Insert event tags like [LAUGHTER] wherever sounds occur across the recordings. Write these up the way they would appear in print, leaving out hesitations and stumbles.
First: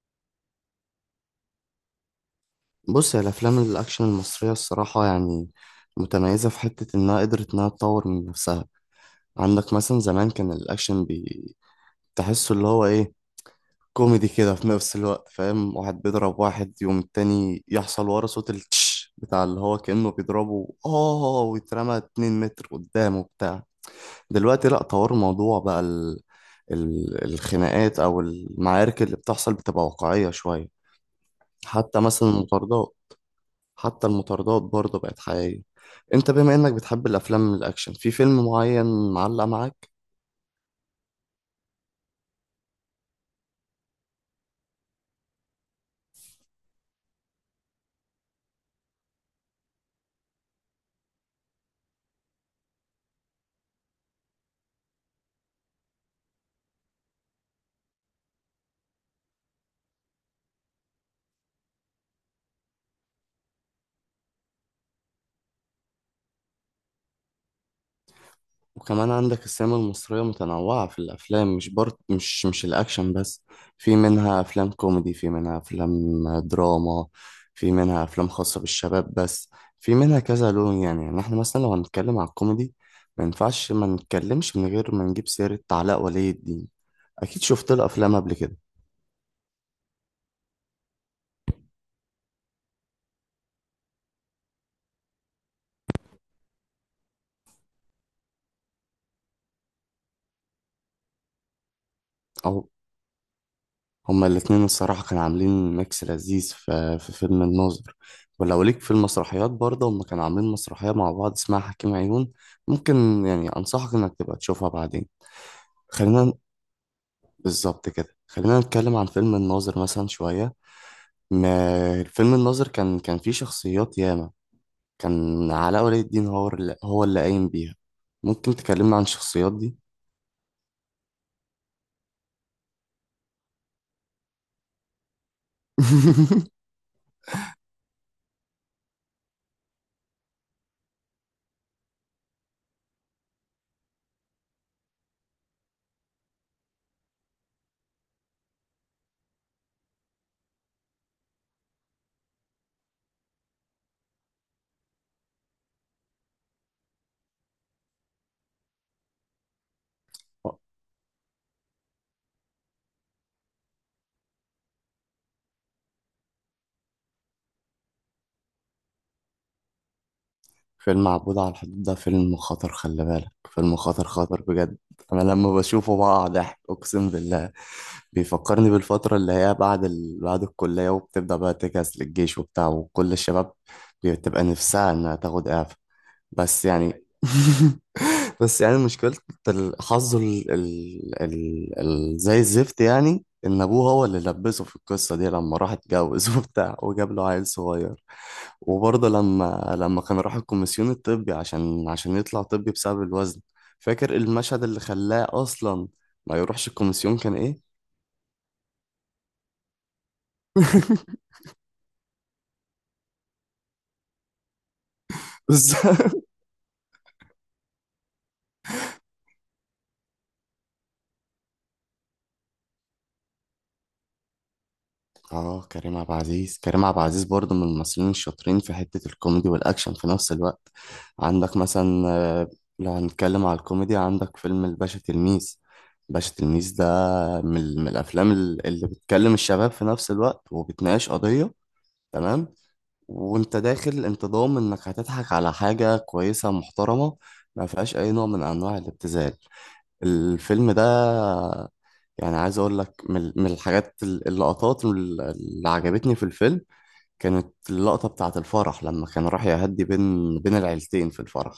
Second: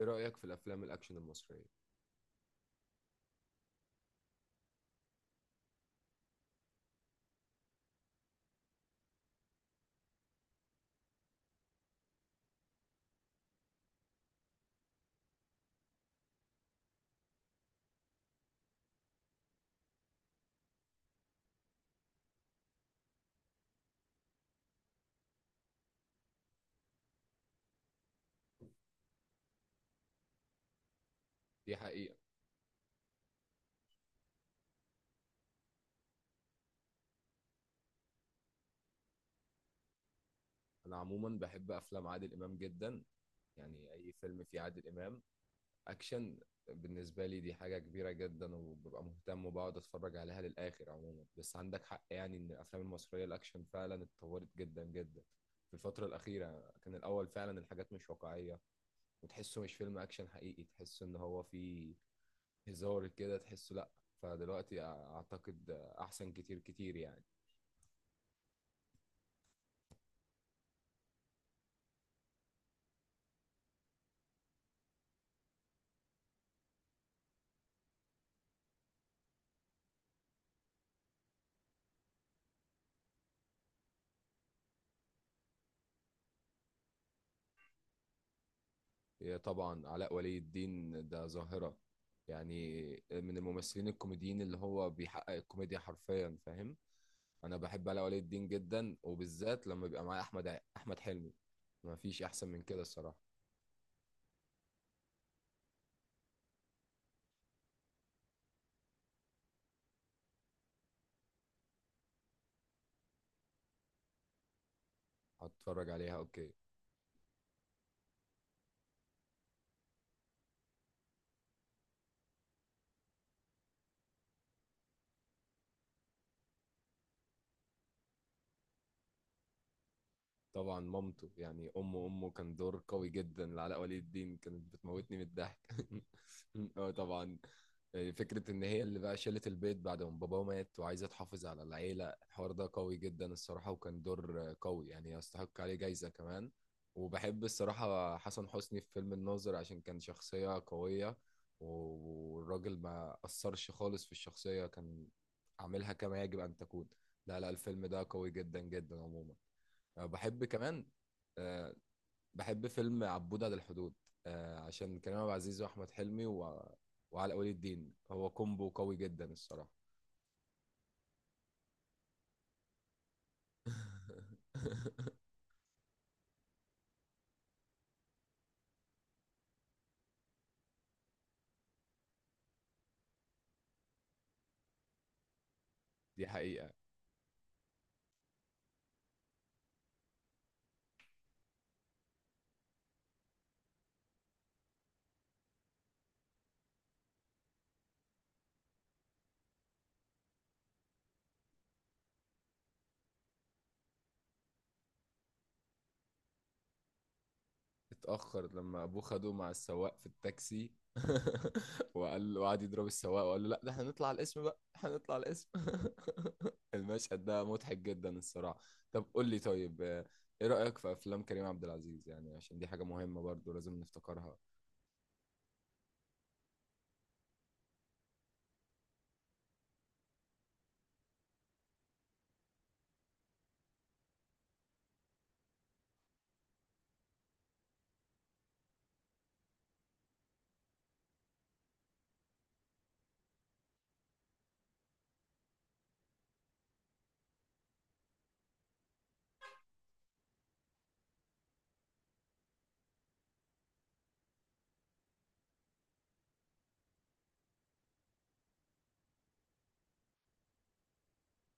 ايه رأيك في الافلام الاكشن المصرية؟ بص هي الافلام الاكشن المصريه الصراحه يعني متميزه في حته انها قدرت انها تطور من نفسها. عندك مثلا زمان كان تحسه اللي هو ايه، كوميدي كده في نفس الوقت، فاهم؟ واحد بيضرب واحد يوم التاني يحصل ورا صوت التش بتاع اللي هو كأنه بيضربه، اه، ويترمى 2 متر قدامه بتاع. دلوقتي لا، طور الموضوع بقى، الخناقات او المعارك اللي بتحصل بتبقى واقعيه شويه، دي حتى حقيقة. مثلا المطاردات. حتى المطاردات برضه بقت حقيقية. انت بما انك بتحب الافلام الاكشن، في فيلم معين معلق معاك؟ انا عموما بحب افلام عادل امام جدا، يعني اي فيلم فيه عادل امام اكشن بالنسبة لي دي حاجة كبيرة جدا وببقى مهتم وبقعد اتفرج عليها للآخر. عموما بس عندك حق، يعني ان الافلام المصرية الاكشن فعلا اتطورت جدا جدا في الفترة الأخيرة. كان الأول فعلا الحاجات مش واقعية وتحسه مش فيلم أكشن حقيقي، تحسه إن هو فيه هزار كده، تحسه لأ. فدلوقتي أعتقد أحسن كتير كتير يعني. وكمان عندك السينما المصرية متنوعة في الافلام، مش برضه مش الاكشن بس، في منها افلام كوميدي، في منها افلام دراما، في منها افلام خاصة بالشباب بس، في منها كذا لون، يعني احنا مثلا لو هنتكلم على الكوميدي ما ينفعش ما نتكلمش من غير ما نجيب سيرة علاء ولي الدين. اكيد شفت له افلام قبل كده. إيه طبعا، علاء ولي الدين ده ظاهرة يعني. من الممثلين الكوميديين اللي هو بيحقق الكوميديا حرفيا، فاهم. انا بحب علاء ولي الدين جدا، وبالذات لما بيبقى معايا احمد حلمي. ما فيش احسن او من كده الصراحة. هما الاتنين الصراحة كانوا عاملين ميكس لذيذ في فيلم الناظر. ولو ليك في المسرحيات برضه، هما كانوا عاملين مسرحية مع بعض اسمها حكيم عيون، ممكن يعني أنصحك إنك تبقى تشوفها بعدين. هتفرج عليها خلينا اوكي بالظبط كده، خلينا نتكلم عن فيلم الناظر مثلا شوية. ما فيلم الناظر كان فيه شخصيات ياما، كان علاء ولي الدين هو اللي قايم بيها. ممكن تكلمنا عن الشخصيات دي؟ طبعا مامته، يعني امه، كان دور قوي جدا لعلاء ولي الدين، كانت بتموتني من الضحك [LAUGHS] [LAUGHS] اه طبعا. فكرة إن هي اللي بقى شالت البيت بعد ما باباه مات وعايزة تحافظ على العيلة، الحوار ده قوي جدا الصراحة، وكان دور قوي يعني يستحق عليه جايزة كمان. وبحب الصراحة حسن حسني في فيلم الناظر، عشان كان شخصية قوية والراجل ما أثرش خالص في الشخصية، كان عاملها كما يجب أن تكون. لا لا، الفيلم ده قوي جدا جدا عموما. أه بحب كمان، آه، بحب فيلم عبود على الحدود، عشان كريم عبد العزيز واحمد حلمي وعلاء ولي الدين، هو كومبو قوي جدا الصراحه. فيلم عبود على الحدود ده فيلم خطر، خلي بالك، فيلم خطر بجد. انا [LAUGHS] لما بشوفه بقع ضحك، اقسم بالله. بيفكرني بالفترة اللي هي بعد الكلية وبتبدأ بقى تجهز للجيش وبتاع، وكل الشباب بتبقى نفسها انها تاخد اعفاء. دي بس حقيقه. يعني، [LAUGHS] بس يعني مشكلة، الحظ زي الزفت، يعني إن أبوه هو اللي لبسه في القصة دي لما راح اتجوز [LAUGHS] وبتاع، وجاب له عيل صغير. وبرضه لما كان راح الكوميسيون الطبي عشان يطلع طبي بسبب الوزن. فاكر المشهد اللي خلاه أصلا ما يروحش الكوميسيون كان إيه؟ اتاخر لما ابوه خده مع السواق في التاكسي [LAUGHS] وقال، وقعد يضرب السواق وقال له لا، ده احنا نطلع على الاسم بقى، احنا نطلع على [LAUGHS] الاسم بس. [LAUGHS] المشهد ده مضحك جدا الصراحه. طب قول لي طيب، ايه رايك في افلام كريم عبد العزيز، يعني عشان دي حاجه مهمه برضو لازم نفتكرها. اه، كريم عبد العزيز، كريم عبد العزيز برضه من الممثلين الشاطرين في حتة الكوميدي والأكشن في نفس الوقت. عندك مثلا، لو هنتكلم على الكوميدي، عندك فيلم الباشا تلميذ. باشا تلميذ ده من الأفلام اللي بتكلم الشباب في نفس الوقت، وبتناقش قضية، تمام. وانت داخل انت ضامن انك هتضحك على حاجة كويسة محترمة، ما فيهاش أي نوع من أنواع الابتذال الفيلم ده. يعني عايز اقول لك من اللقطات اللي عجبتني في الفيلم، كانت اللقطة بتاعة الفرح لما كان راح يهدي بين العيلتين في الفرح.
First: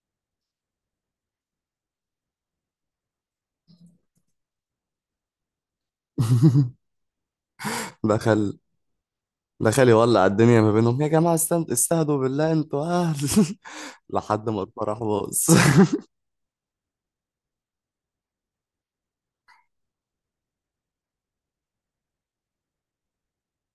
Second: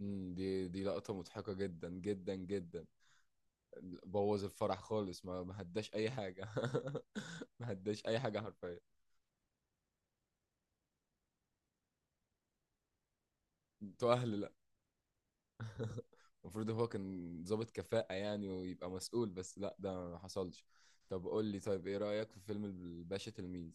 امم، دي لقطه مضحكه جدا جدا جدا. بوظ الفرح خالص، ما هداش اي حاجه [LAUGHS] [LAUGHS] ما هداش اي حاجه دخل حرفيا. دخل يولع الدنيا ما بينهم، يا جماعة استند، استهدوا بالله، انتوا اهل. [LAUGHS] انتوا اهل، لحد لا. ما الفرح باظ. [LAUGHS] [LAUGHS] المفروض هو كان ضابط كفاءة يعني ويبقى مسؤول، بس لا ده ما حصلش. طب قول لي طيب، ايه رأيك في فيلم الباشا تلميذ؟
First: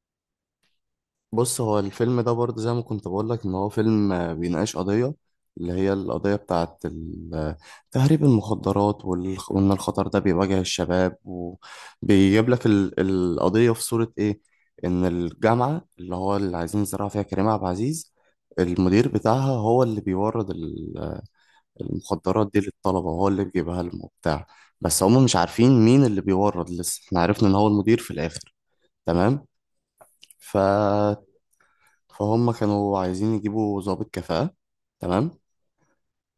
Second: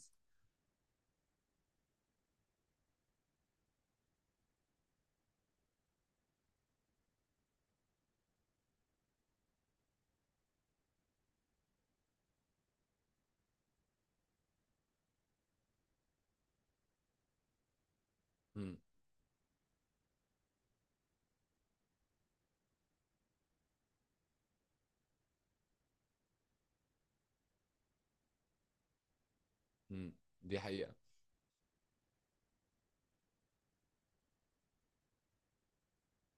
بص هو الفيلم ده برضه زي ما كنت بقول لك، ان هو فيلم، بيناقش قضية، اللي هي القضية بتاعت تهريب المخدرات، وان الخطر ده بيواجه الشباب، وبيجيب لك القضية في صورة ايه. ان الجامعة اللي هو اللي عايزين يزرعوا فيها كريم عبد العزيز، امم. المدير بتاعها هو اللي المخدرات دي للطلبة، وهو اللي بيجيبها لهم وبتاع. بس هم مش عارفين مين اللي بيورد، لسه احنا عرفنا ان هو المدير في الاخر، تمام. امم. ف دي حقيقة. فهم كانوا عايزين يجيبوا ضابط كفاءة، تمام.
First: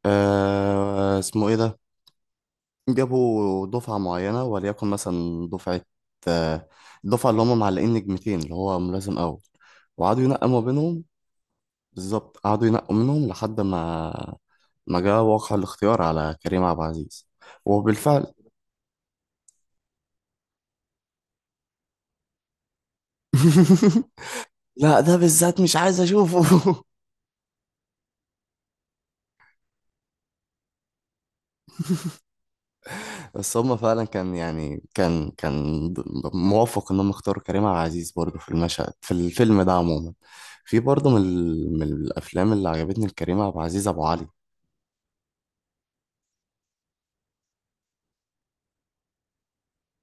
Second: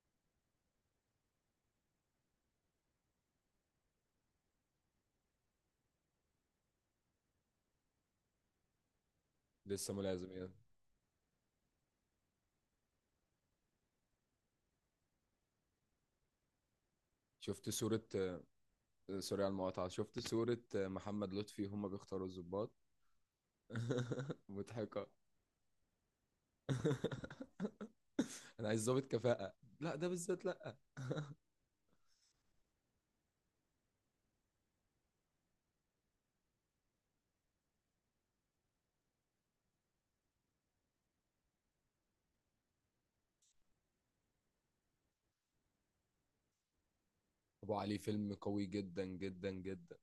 آه، اسمه ايه ده، جابوا دفعة معينة، وليكن مثلا دفعة، آه، الدفعة اللي هم معلقين نجمتين اللي هو ملازم أول، لسه وقعدوا ملازم ينقوا يعني. ما بينهم. بالظبط، قعدوا ينقوا منهم لحد ما ما جاء واقع الاختيار على كريم عبد العزيز. شفت صورة وبالفعل، سوري على المقاطعة، شفت صورة محمد لطفي هما بيختاروا الضباط [LAUGHS] [LAUGHS] لا مضحكة. ده بالذات مش عايز اشوفه. [LAUGHS] انا عايز ضابط كفاءة، لا ده بالذات لا. بس هما فعلا كان يعني د- موافق ان هم اختاروا كريم عبد العزيز برضه في المشهد، في الفيلم ده عموما. في برضه من الافلام اللي عجبتني لكريم عبد العزيز ابو علي. ابو علي فيلم قوي جدا جدا جدا،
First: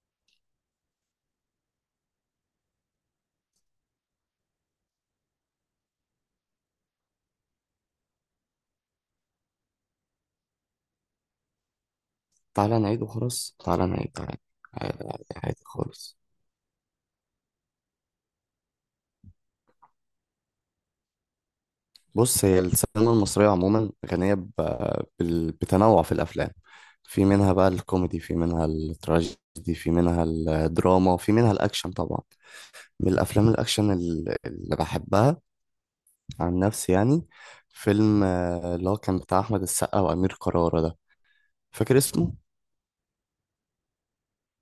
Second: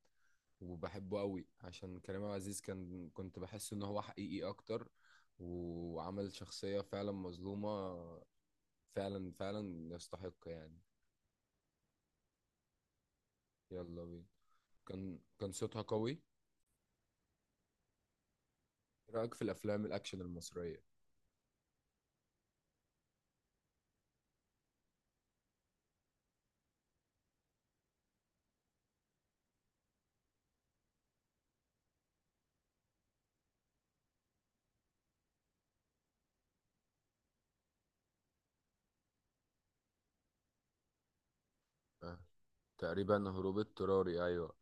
وبحبه قوي عشان كريم عبد العزيز، كان كنت بحس ان هو حقيقي اكتر، وعمل شخصية فعلا مظلومة. فعلا فعلا يستحق يعني. تعالى نعيد وخلاص تعالى يلا نعيد بينا. تعالى. عادي كان عادي كان عادي صوتها خالص. قوي. إيه رأيك في الافلام الاكشن المصرية؟ بص هي السينما المصرية عموما غنية بتنوع في الأفلام، في منها بقى الكوميدي، في منها التراجيدي، في منها الدراما، في منها الأكشن طبعا. من الأفلام الأكشن اللي بحبها عن نفسي يعني، فيلم، اللي هو كان بتاع أحمد السقا وأمير كرارة ده، فاكر آه. اسمه؟ تقريبا هروب اضطراري، ايوه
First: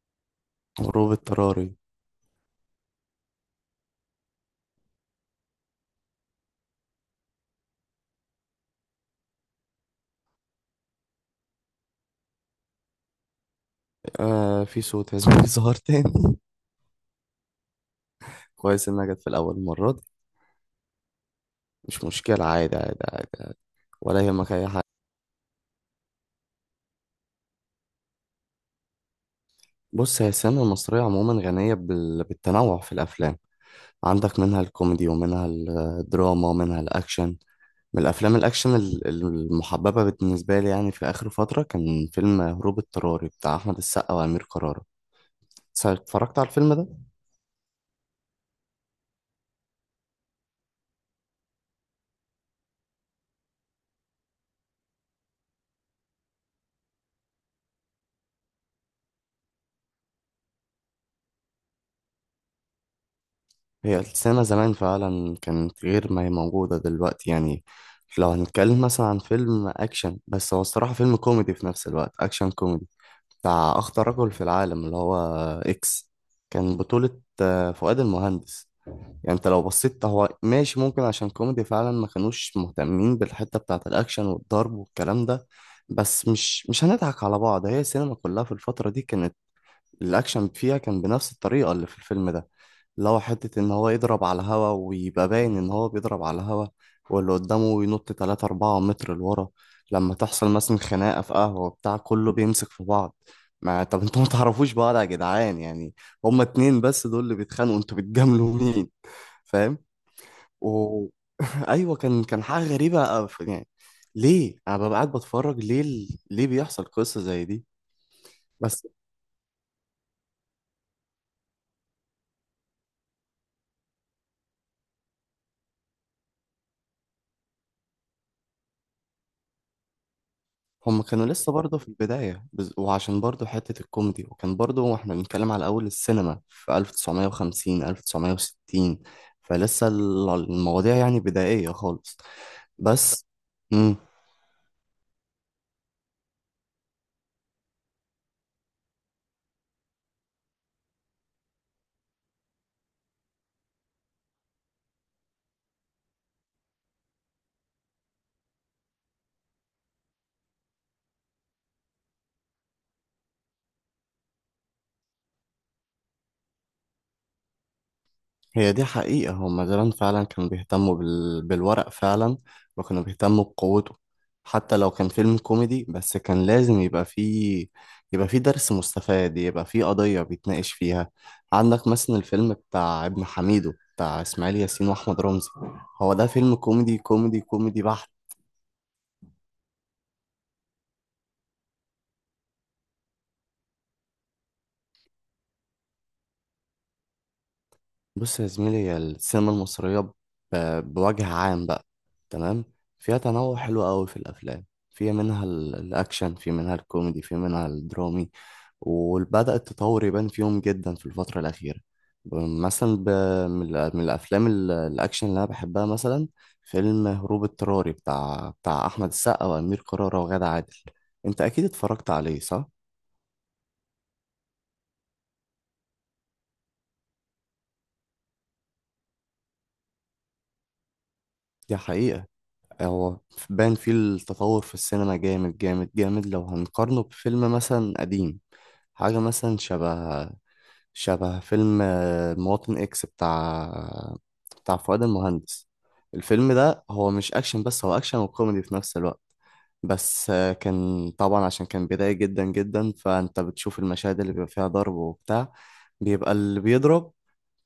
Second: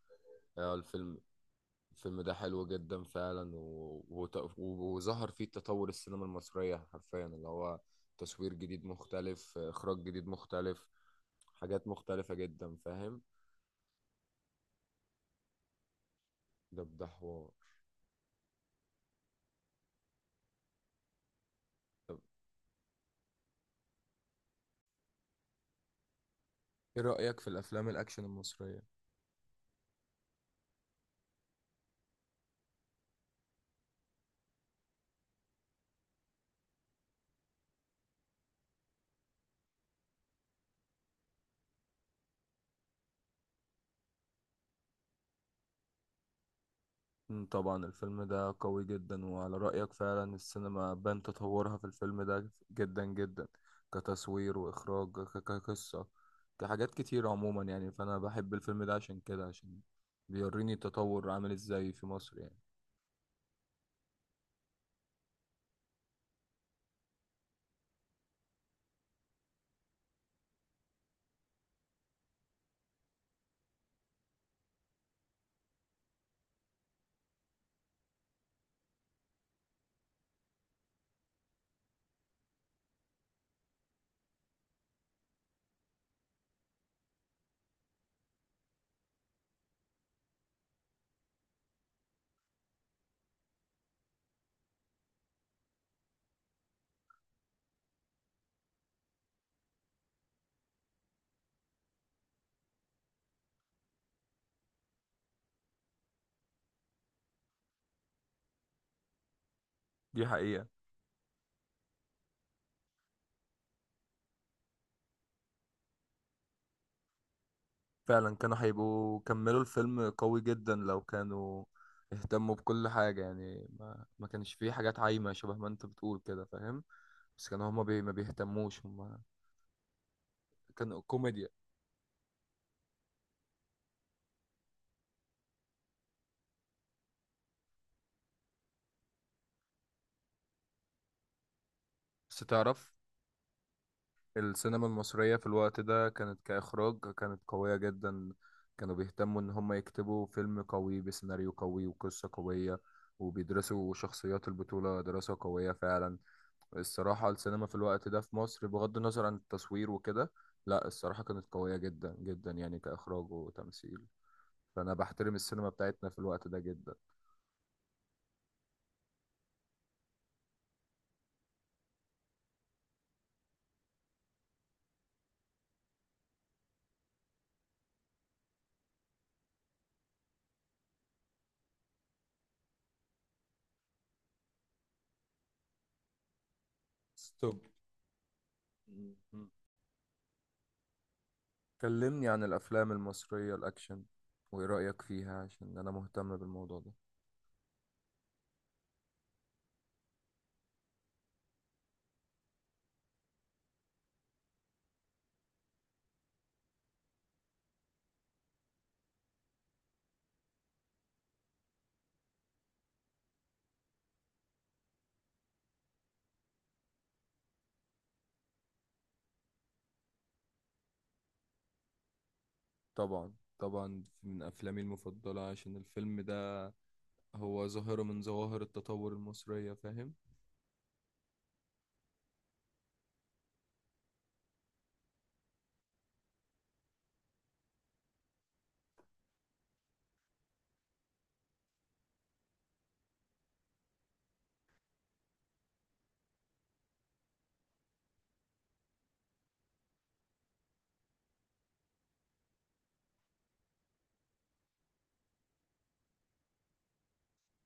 اه غروب الفيلم. اضطراري. الفيلم ده حلو جدا فعلا وظهر فيه تطور السينما المصرية حرفيا، اللي هو تصوير جديد مختلف، إخراج جديد مختلف، حاجات مختلفة جدا فاهم. آه، في صوت عزيز، [LAUGHS] ظهر تاني. ده ده حوار. كويس إنها جت في الأول مرة دي، مش طب مشكلة، عادي. ولا يهمك أي حاجة. إيه رأيك في الأفلام الأكشن المصرية؟ بص هي السينما المصرية عموما غنية بالتنوع في الأفلام، عندك منها الكوميدي، ومنها الدراما، ومنها الأكشن. من الأفلام الأكشن المحببة بالنسبة لي يعني، في آخر فترة كان فيلم هروب اضطراري بتاع أحمد السقا وأمير كرارة. اتفرجت على الفيلم ده؟ مم، طبعا الفيلم ده قوي جدا، وعلى رأيك فعلا السينما بان تطورها في الفيلم ده جدا جدا. كتصوير وإخراج كقصة، كحاجات كتير عموما يعني، فأنا بحب الفيلم ده عشان كده، عشان بيوريني التطور عامل ازاي في مصر يعني. هي السينما زمان فعلا كانت غير ما هي موجودة دلوقتي يعني. لو هنتكلم مثلا عن فيلم أكشن، بس هو الصراحة فيلم كوميدي في نفس الوقت، أكشن كوميدي، بتاع أخطر رجل في العالم اللي هو إكس، كان بطولة، فؤاد المهندس. يعني أنت لو بصيت هو ماشي، ممكن عشان كوميدي فعلا ما كانوش مهتمين بالحتة بتاعة الأكشن والضرب والكلام ده. بس مش هنضحك على بعض، هي السينما كلها في الفترة دي كانت الاكشن فيها كان بنفس الطريقه اللي في الفيلم ده، اللي هو حته ان هو يضرب على الهوا، ويبقى باين ان هو بيضرب على الهوا، واللي قدامه ينط 3 4 متر لورا. لما تحصل مثلا خناقه في قهوه بتاع، كله بيمسك في بعض، ما طب انتوا ما تعرفوش بعض يا جدعان يعني، هما اتنين بس دول اللي بيتخانقوا، انتوا بتجاملوا مين؟ فاهم. دي حقيقة. و... [LAUGHS] ايوه، كان حاجه غريبه أوي يعني. ليه انا ببقى قاعد بتفرج، ليه بيحصل قصه زي دي. فعلا كانوا بس هيبقوا كملوا الفيلم قوي جدا لو كانوا اهتموا بكل حاجة، يعني ما كانش فيه حاجات عايمة، شبه ما انت بتقول كده فاهم. بس كانوا هما بي ما بيهتموش، هما كانوا هم كانوا كوميديا. لسه برضه في البداية، وعشان برضه حتة الكوميدي، وكان برضه واحنا بنتكلم على أول السينما في 1950 1960، المواضيع يعني بدائية خالص. بس تعرف، بس، مم. السينما المصرية في الوقت ده كانت كإخراج كانت قوية جدا. كانوا بيهتموا إن هم يكتبوا فيلم قوي بسيناريو قوي وقصة قوية، وبيدرسوا شخصيات البطولة دراسة قوية فعلا. الصراحة السينما في الوقت ده في مصر، بغض النظر عن التصوير وكده، لا الصراحة كانت قوية جدا جدا يعني كإخراج وتمثيل. فأنا بحترم السينما بتاعتنا في الوقت ده جدا. هي دي حقيقة، هما زمان فعلا كانوا بيهتموا بالورق فعلا، وكانوا بيهتموا بقوته. حتى لو كان فيلم كوميدي، بس كان لازم يبقى فيه درس مستفاد، يبقى فيه قضية بيتناقش فيها. عندك مثلا الفيلم بتاع ابن حميدو بتاع إسماعيل ياسين وأحمد رمزي، هو ده فيلم كوميدي كوميدي ستوب. كوميدي بحت. مم. كلمني عن الأفلام المصرية الأكشن وإيه رأيك فيها، عشان أنا مهتم بالموضوع ده. بص يا زميلي، هي السينما المصرية بوجه عام بقى، تمام، فيها تنوع حلو قوي في الأفلام، في منها الأكشن، في منها الكوميدي، في منها الدرامي، وبدأ التطور يبان فيهم جدا في الفترة الأخيرة. ب- مثلا ب... من ال- من الأفلام الأكشن اللي أنا بحبها مثلا، فيلم هروب اضطراري بتاع أحمد السقا وأمير كرارة وغادة عادل، أنت أكيد اتفرجت عليه صح؟ طبعا. طبعا من أفلامي المفضلة، عشان الفيلم ده هو ظاهرة من ظواهر التطور المصرية فاهم. دي حقيقة، هو بان فيه التطور في السينما جامد، لو هنقارنه بفيلم مثلا قديم، حاجة مثلا شبه فيلم، مواطن إكس بتاع فؤاد المهندس. الفيلم ده هو مش أكشن بس، هو أكشن وكوميدي في نفس الوقت. بس، كان طبعا عشان كان بداية جدا، فأنت بتشوف المشاهد اللي بيبقى فيها ضرب وبتاع، بيبقى اللي بيضرب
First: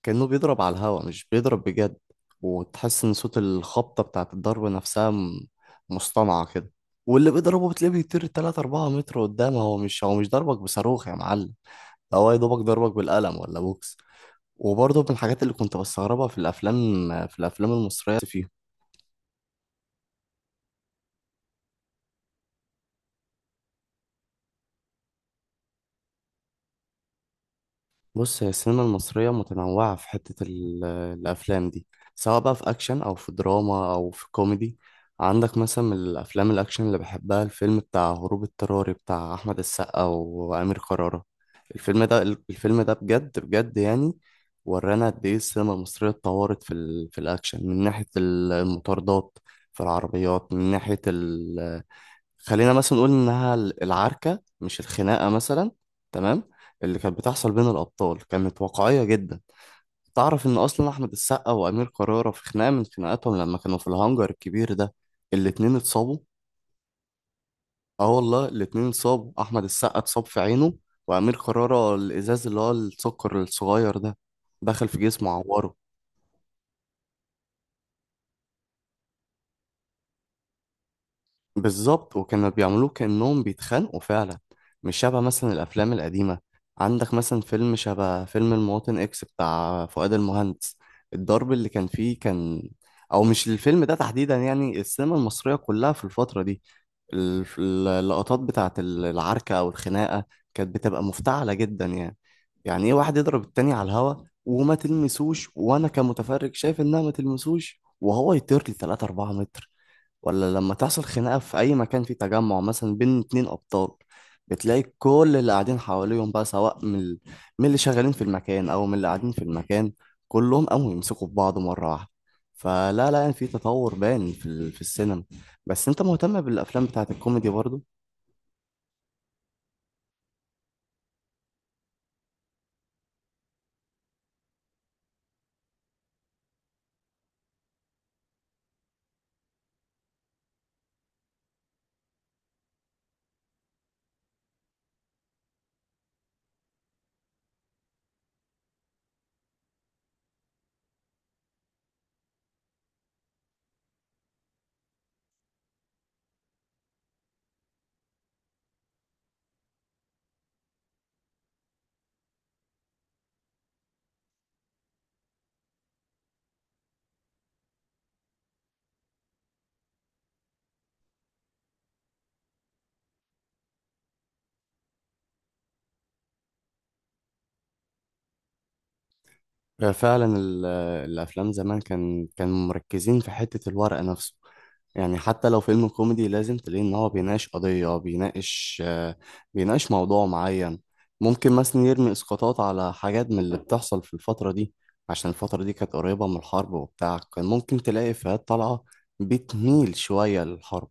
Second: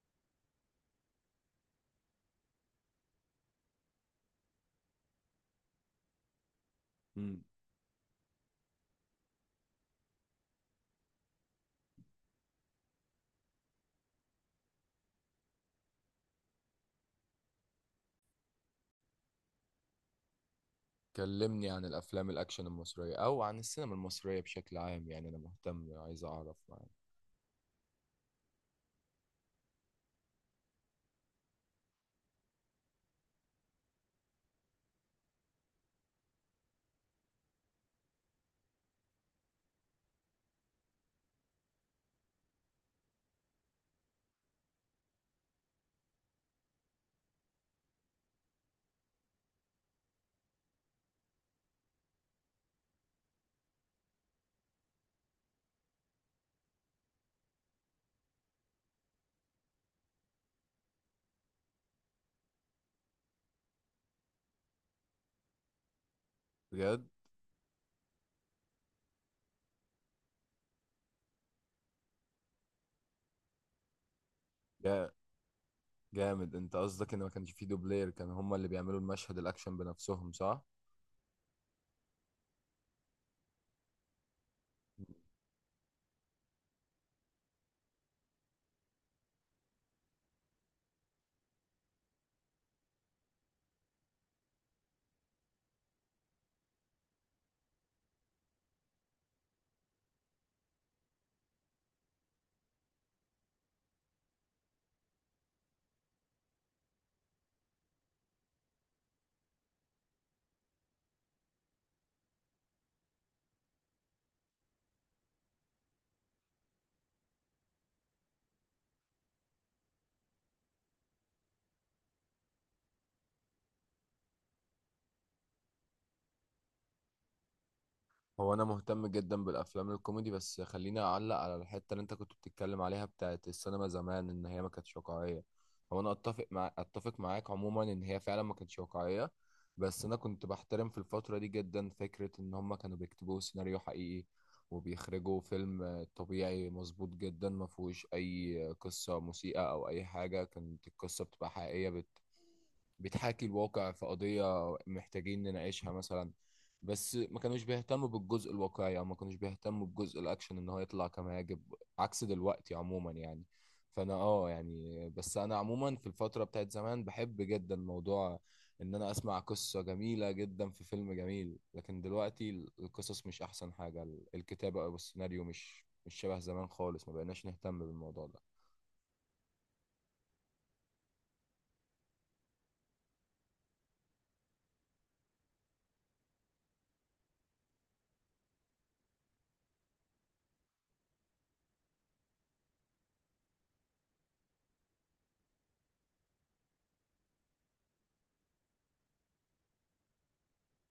كأنه بيضرب على الهوا، مش بيضرب بجد، وتحس إن صوت الخبطة بتاعة الضرب نفسها مصطنعة كده، واللي مم. بيضربه بتلاقيه بيطير 3 4 متر قدام، هو مش، هو مش ضربك بصاروخ يا معلم، ده هو يا دوبك ضربك بالقلم ولا بوكس. وبرضه من الحاجات اللي كنت بستغربها في الأفلام، في الأفلام المصرية. كلمني عن الأفلام الأكشن المصرية أو عن السينما المصرية بشكل عام، يعني أنا مهتم عايز أعرف يعني. بص هي السينما المصرية متنوعة في حتة الأفلام دي، سواء بقى في أكشن أو في دراما أو في كوميدي. عندك مثلا من الأفلام الأكشن اللي بحبها الفيلم بتاع هروب اضطراري بتاع أحمد السقا وأمير كرارة. الفيلم ده بجد بجد يعني، ورانا قد إيه السينما المصرية اتطورت في الأكشن، من ناحية المطاردات، في العربيات، من ناحية، خلينا مثلا نقول انها العركه، مش الخناقه مثلا، تمام، اللي كانت بتحصل بين الابطال كانت واقعيه جدا. تعرف ان اصلا احمد السقا وامير كرارة في خناقه من خناقاتهم لما كانوا في الهانجر الكبير ده، الاتنين اتصابوا. بجد. اه والله، الاتنين اتصابوا، احمد السقا اتصاب في عينه، وامير كرارة الازاز اللي هو السكر الصغير ده دخل في جا- جسمه، عوره. جامد. أنت قصدك إن ما كانش فيه دوبلير، كان هما اللي بيعملوا المشهد الأكشن بنفسهم صح؟ بالظبط، وكانوا بيعملوه كأنهم بيتخانقوا فعلا، مش شبه مثلا الأفلام القديمة. عندك مثلا فيلم شبه فيلم المواطن إكس بتاع فؤاد المهندس، الضرب اللي كان فيه كان، أو مش الفيلم ده تحديدا يعني، السينما المصرية كلها في الفترة دي اللقطات بتاعة العركة أو الخناقة كانت بتبقى مفتعلة جدا يعني. يعني إيه واحد يضرب التاني على الهوا وما تلمسوش، وأنا كمتفرج شايف إنها ما تلمسوش وهو يطير لي 3 4 متر. ولا لما تحصل خناقة في أي مكان فيه تجمع مثلا بين اتنين أبطال، بتلاقي كل اللي قاعدين حواليهم بقى، سواء من اللي شغالين في المكان أو من اللي قاعدين في المكان، كلهم قاموا يمسكوا في بعض مرة واحدة. فلا لا يعني، في تطور باين في السينما. بس أنت مهتم بالأفلام بتاعت الكوميدي برضو. هو انا مهتم جدا بالافلام الكوميدي، بس خليني اعلق على الحته اللي انت كنت بتتكلم عليها بتاعت السينما زمان ان هي ما كانتش واقعيه. هو انا اتفق معاك عموما ان هي فعلا ما كانتش واقعيه، بس انا كنت بحترم في الفتره دي جدا فكره ان هم كانوا بيكتبوا سيناريو حقيقي، وبيخرجوا فيلم طبيعي مظبوط جدا ما فيهوش اي قصه مسيئه او اي حاجه. كانت القصه بتبقى حقيقيه بتحاكي الواقع في قضية محتاجين نناقشها مثلا، بس ما كانوش بيهتموا بالجزء الواقعي، او ما كانوش بيهتموا بجزء الاكشن ان هو يطلع كما يجب، عكس دلوقتي عموما يعني. فانا اه يعني، بس انا عموما في الفترة بتاعت زمان بحب جدا موضوع ان انا اسمع قصة جميلة جدا في فيلم جميل، لكن دلوقتي القصص مش احسن حاجة، الكتابة او السيناريو مش مش شبه زمان خالص، ما بقيناش نهتم بالموضوع ده. فعلا الأفلام زمان كان مركزين في حتة الورق نفسه. يعني حتى لو فيلم كوميدي لازم تلاقي ان هو بيناقش قضية، بيناقش، بيناقش موضوع معين، ممكن مثلا يرمي اسقاطات على حاجات من اللي بتحصل في الفترة دي، عشان الفترة دي كانت قريبة من الحرب وبتاع، كان ممكن تلاقي إفيهات طالعة بتميل شوية للحرب،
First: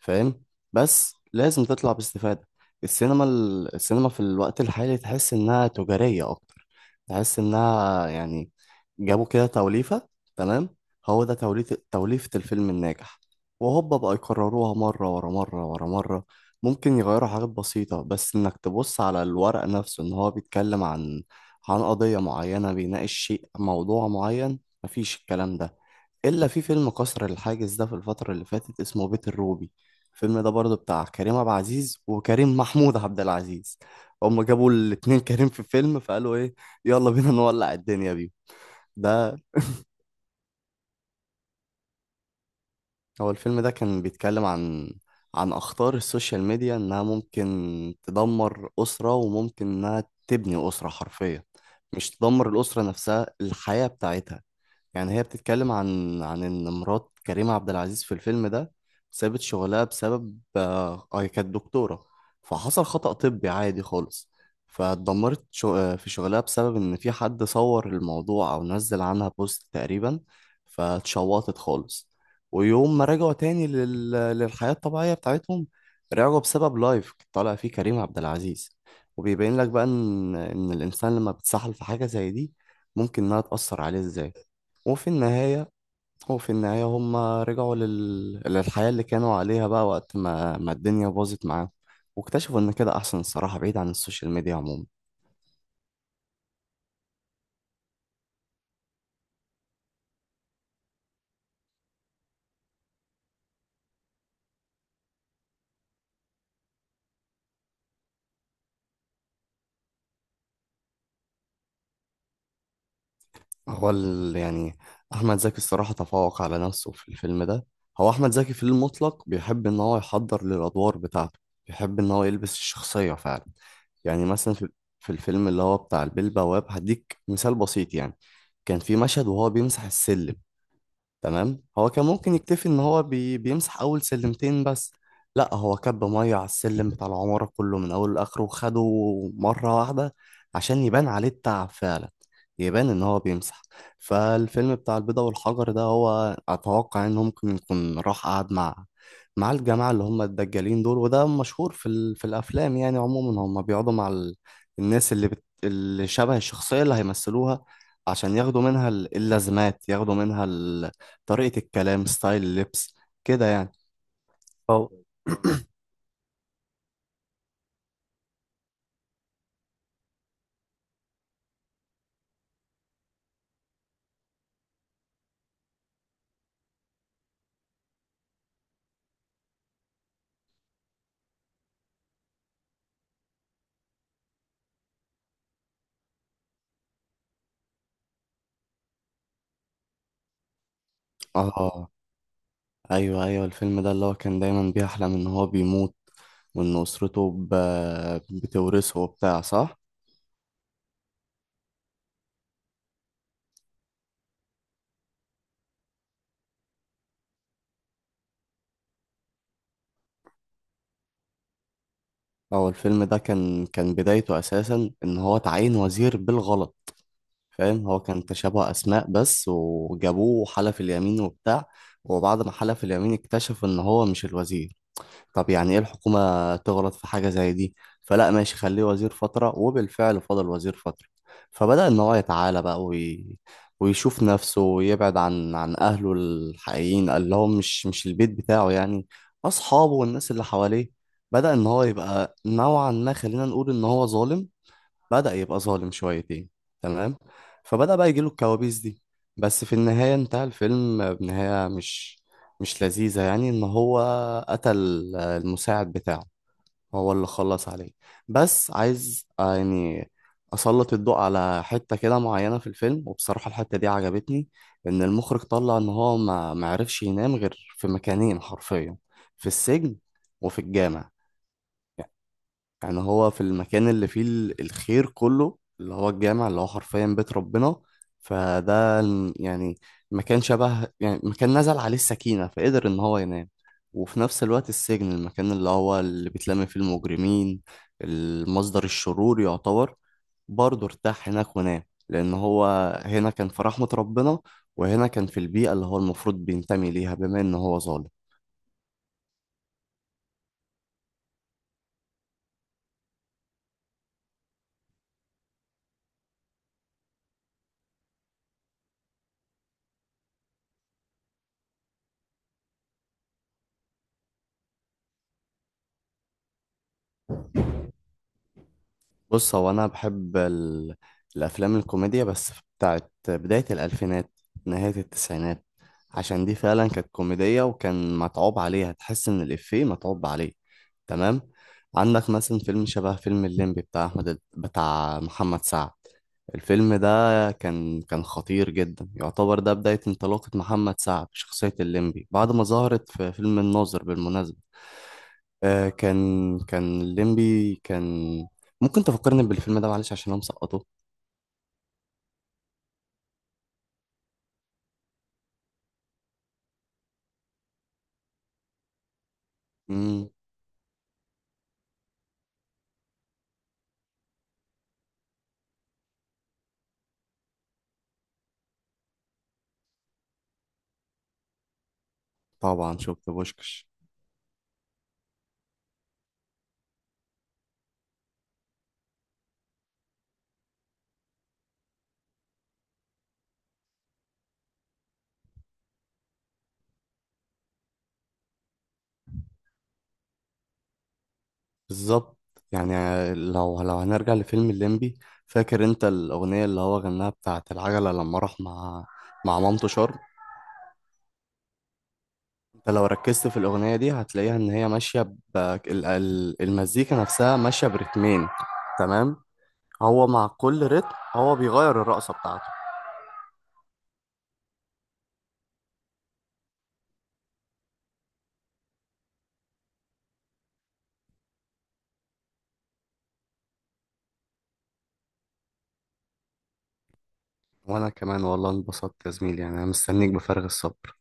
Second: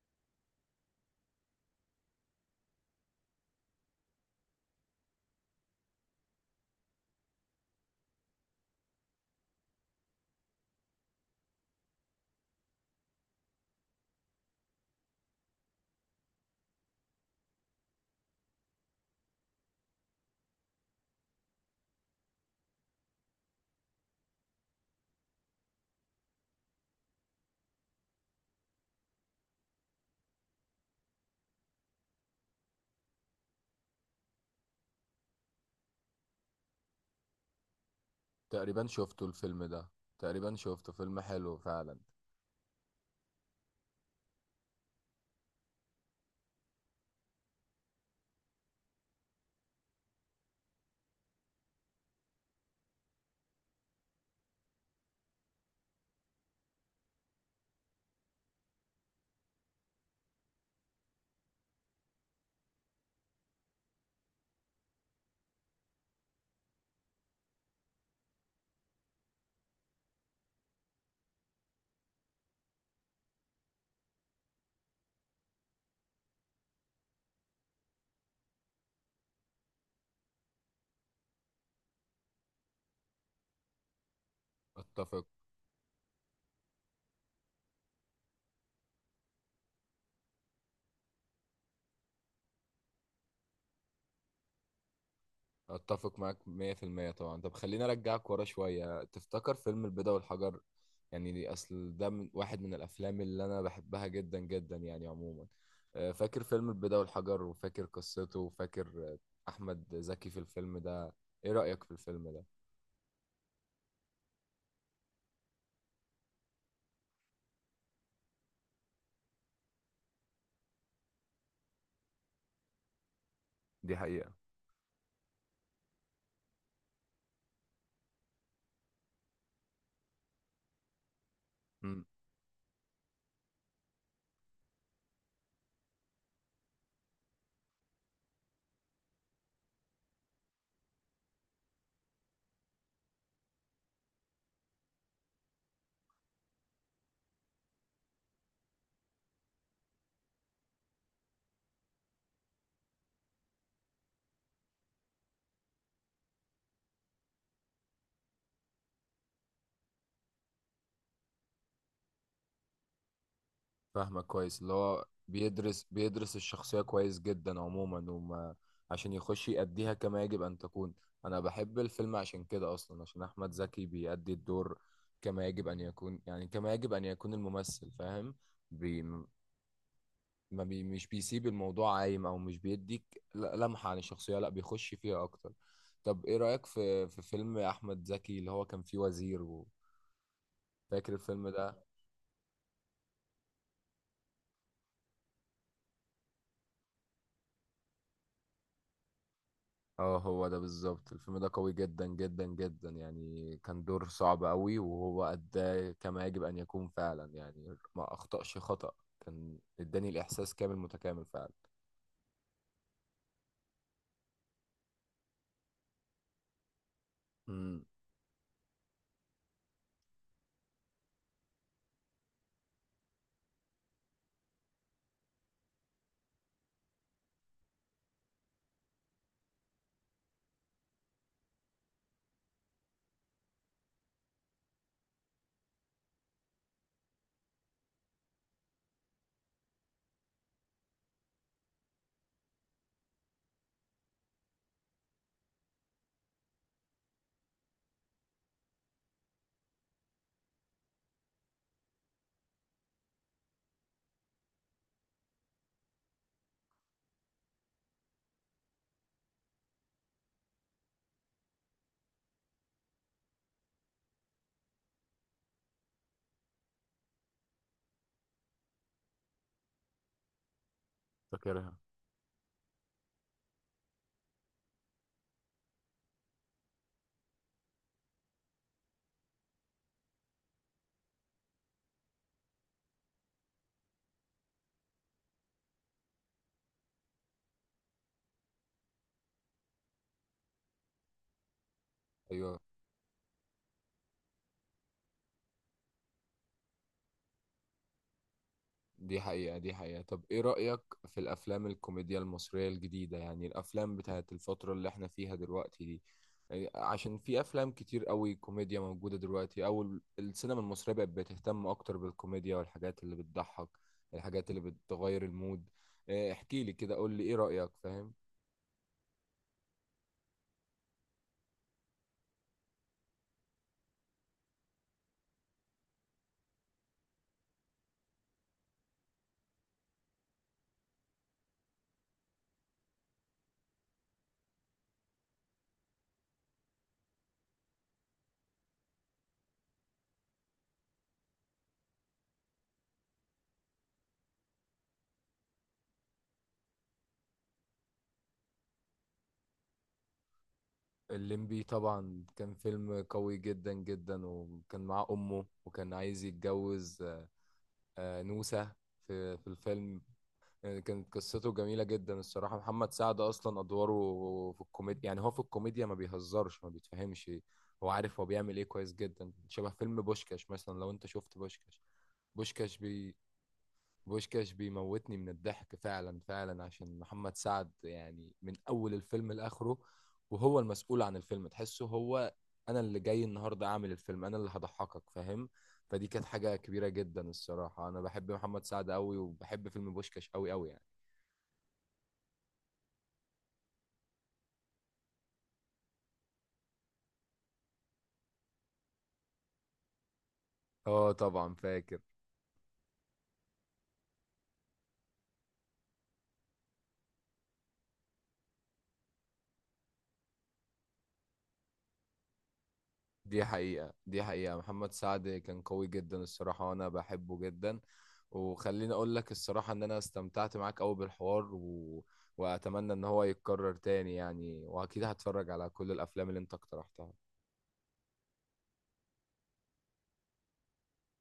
فاهم؟ بس لازم تطلع باستفادة. السينما السينما في الوقت الحالي تحس انها تجارية اكتر. تحس انها يعني جابوا كده توليفة. تمام، هو ده توليفة، الفيلم الناجح، وهوبا بقى يكرروها مرة ورا مرة ورا مرة. ممكن يغيروا حاجات بسيطة، بس إنك تبص على الورق نفسه إن هو بيتكلم عن قضية معينة، بيناقش شيء، موضوع معين. مفيش الكلام ده إلا في فيلم كسر الحاجز ده في الفترة اللي فاتت، اسمه بيت الروبي. الفيلم ده برضه بتاع كريم عبد العزيز وكريم محمود عبد العزيز. هما جابوا الاتنين كريم في فيلم، فقالوا إيه، يلا بينا نولع الدنيا بيه. تقريبا شفته ده الفيلم ده. تقريبا شفته، فيلم حلو فعلا. هو الفيلم ده كان بيتكلم عن أخطار السوشيال ميديا، إنها ممكن تدمر أسرة وممكن إنها تبني أسرة حرفيا. مش تدمر الأسرة نفسها، الحياة بتاعتها. يعني هي بتتكلم عن ان مرات كريم عبد العزيز في الفيلم ده سابت شغلها بسبب آه هي كانت دكتورة، فحصل خطأ طبي عادي خالص. فاتدمرت شو في شغلها بسبب ان في حد صور الموضوع او نزل عنها بوست تقريبا، فاتشوطت خالص. ويوم ما رجعوا تاني للحياة الطبيعية بتاعتهم، رجعوا بسبب لايف طالع فيه كريم عبد العزيز. وبيبين لك بقى ان الانسان لما بتسحل في حاجة زي دي ممكن انها تأثر عليه ازاي. وفي اتفق. النهاية وفي النهاية هم رجعوا للحياة اللي كانوا عليها بقى وقت ما الدنيا باظت معاهم، واكتشفوا إن كده أحسن الصراحة، بعيد عن السوشيال ميديا عموما. اتفق معاك 100% طبعا. طب خليني ارجعك ورا شويه، تفتكر فيلم البيضة والحجر؟ يعني دي اصل ده من واحد من الافلام اللي انا بحبها جدا جدا يعني عموما. فاكر فيلم البيضة والحجر، وفاكر قصته، وفاكر احمد زكي في الفيلم ده. ايه رايك في الفيلم ده؟ يعني أحمد زكي الصراحة تفوق على نفسه في الفيلم ده. هو أحمد زكي في المطلق بيحب إن هو يحضر للأدوار بتاعته، بيحب إن هو يلبس الشخصية فعلا. دي يعني حقيقة. مثلا في الفيلم اللي هو بتاع البيه البواب، هديك مثال بسيط. يعني كان في مشهد وهو بيمسح السلم، تمام؟ هو كان ممكن يكتفي ان هو بيمسح اول سلمتين بس. لا، هو كب ميه على السلم بتاع العمارة كله من اوله لاخره وخده مرة واحدة عشان يبان عليه التعب فعلا، يبان ان هو بيمسح. فالفيلم بتاع البيضة والحجر ده، هو اتوقع ان هو ممكن يكون راح قعد مع الجماعة اللي هم الدجالين دول، وده مشهور في الافلام يعني عموما، هم بيقعدوا مع الناس اللي اللي شبه الشخصية اللي هيمثلوها، عشان ياخدوا منها ال- اللازمات، ياخدوا منها ال... طريقة الكلام، ستايل اللبس، كده يعني. فاهمك كويس، اللي أو هو بيدرس الشخصية كويس جدا عموما، وما عشان يخش يأديها كما يجب أن تكون. أنا بحب الفيلم عشان كده أصلا، عشان أحمد زكي بيأدي الدور كما يجب أن يكون، يعني كما يجب أن يكون الممثل، فاهم. بي ما بي مش بيسيب الموضوع عايم أو مش بيديك لمحة عن الشخصية، لا بيخش فيها أكتر. طب إيه رأيك في فيلم أحمد زكي اللي هو كان فيه وزير، وفاكر الفيلم ده؟ اه، ايوه ايوه، الفيلم ده اللي هو كان دايما بيحلم ان هو بيموت، وان اسرته بتورثه وبتاع، صح. اه هو ده بالظبط. الفيلم ده قوي جدا جدا جدا يعني، كان دور صعب قوي، وهو أداه كما يجب أن يكون فعلا يعني، ما أخطأش خطأ، كان اداني الإحساس كامل متكامل فعلا. هو الفيلم ده كان بدايته اساسا ان هو تعين وزير بالغلط. امم. فاهم؟ هو كان تشابه اسماء بس، وجابوه وحلف اليمين وبتاع، وبعد ما حلف اليمين اكتشف ان هو مش الوزير. طب يعني ايه الحكومة تغلط في حاجة زي دي؟ فلا، ماشي، خليه وزير فترة، وبالفعل فضل وزير فترة. فبدأ ان هو يتعالى بقى ويشوف نفسه، ويبعد عن اهله الحقيقيين اللي هو مش البيت بتاعه يعني، اصحابه والناس اللي حواليه. بدأ ان هو يبقى نوعا ما، خلينا نقول ان هو ظالم، بدأ يبقى ظالم شويتين. تمام. فبدأ بقى يجيله الكوابيس دي. بس في النهاية انتهى الفيلم بنهاية مش لذيذة يعني ان هو قتل المساعد بتاعه، هو اللي خلص عليه. بس عايز يعني أسلط الضوء على حتة كده معينة في الفيلم، وبصراحة الحتة دي عجبتني، إن المخرج طلع إن هو ما معرفش ينام غير في مكانين حرفيا، في السجن وفي الجامع. فاكرها. يعني هو في المكان اللي فيه ال- الخير كله، اللي هو الجامع اللي هو حرفيا بيت ربنا، فده ال- يعني مكان شبه، يعني مكان نزل عليه السكينة فقدر إن هو ينام. وفي نفس الوقت السجن، المكان اللي هو اللي بيتلم فيه المجرمين، المصدر الشرور يعتبر، برضه ارتاح هناك ونام. لأن ايوه. هو هنا كان في رحمة ربنا، وهنا كان في البيئة اللي هو المفروض بينتمي ليها بما إن هو ظالم. دي حقيقة. دي حقيقة. طب ايه رأيك في الافلام الكوميديا المصرية الجديدة، يعني الافلام بتاعت الفترة اللي احنا فيها دلوقتي دي، يعني عشان في افلام كتير قوي كوميديا موجودة دلوقتي، او السينما المصرية بقت بتهتم اكتر بالكوميديا والحاجات اللي بتضحك، الحاجات اللي بتغير المود. إيه، احكي لي كده، قول لي ايه رأيك فاهم. بص، هو انا بحب ال... الافلام الكوميديا بس بتاعت بداية الالفينات، نهاية التسعينات، عشان دي فعلا كانت كوميدية وكان متعوب عليها، تحس ان الافيه متعوب عليه. تمام. عندك مثلا فيلم شبه فيلم الليمبي بتاع احمد، بتاع محمد سعد. الفيلم ده كان خطير جدا، يعتبر ده بداية انطلاقة محمد سعد بشخصية الليمبي بعد ما ظهرت في فيلم الناظر بالمناسبة. آه، كان الليمبي كان ممكن تفكرني بالفيلم ده معلش عشان انا مسقطه. الليمبي طبعا كان فيلم قوي جدا جدا، وكان معاه امه، وكان عايز يتجوز نوسة في الفيلم. امم، يعني كانت قصته جميلة جدا الصراحة. محمد سعد أصلا أدواره في الكوميديا، يعني هو في الكوميديا ما بيهزرش ما بيتفهمش، هو عارف هو بيعمل إيه كويس جدا. شبه فيلم بوشكاش مثلا، لو أنت شفت بوشكاش. بوشكاش طبعا بي شفت بوشكش. بوشكاش بيموتني من الضحك فعلا فعلا، عشان محمد سعد يعني من أول الفيلم لآخره، وهو المسؤول عن الفيلم، تحسه هو أنا اللي جاي النهاردة أعمل الفيلم، أنا اللي هضحكك فاهم. فدي كانت حاجة كبيرة جدا الصراحة. أنا بحب محمد سعد أوي، وبحب فيلم بوشكاش أوي أوي يعني. بالظبط. يعني لو هنرجع لفيلم الليمبي، فاكر انت الاغنيه اللي هو غناها بتاعت العجله لما راح مع مامته شرم؟ اه طبعا فاكر. انت لو ركزت في الاغنيه دي هتلاقيها ان هي ماشيه ال- ال- المزيكا نفسها ماشيه برتمين. تمام. هو مع كل رتم هو بيغير الرقصه بتاعته. دي حقيقة. دي حقيقة. محمد سعد كان قوي جدا الصراحة، وانا بحبه جدا. وخليني اقول لك الصراحة ان انا استمتعت معاك قوي بالحوار واتمنى ان هو يتكرر تاني يعني، واكيد هتفرج على كل الافلام اللي انت اقترحتها. وانا كمان والله انبسطت يا زميلي، يعني انا مستنيك بفارغ الصبر.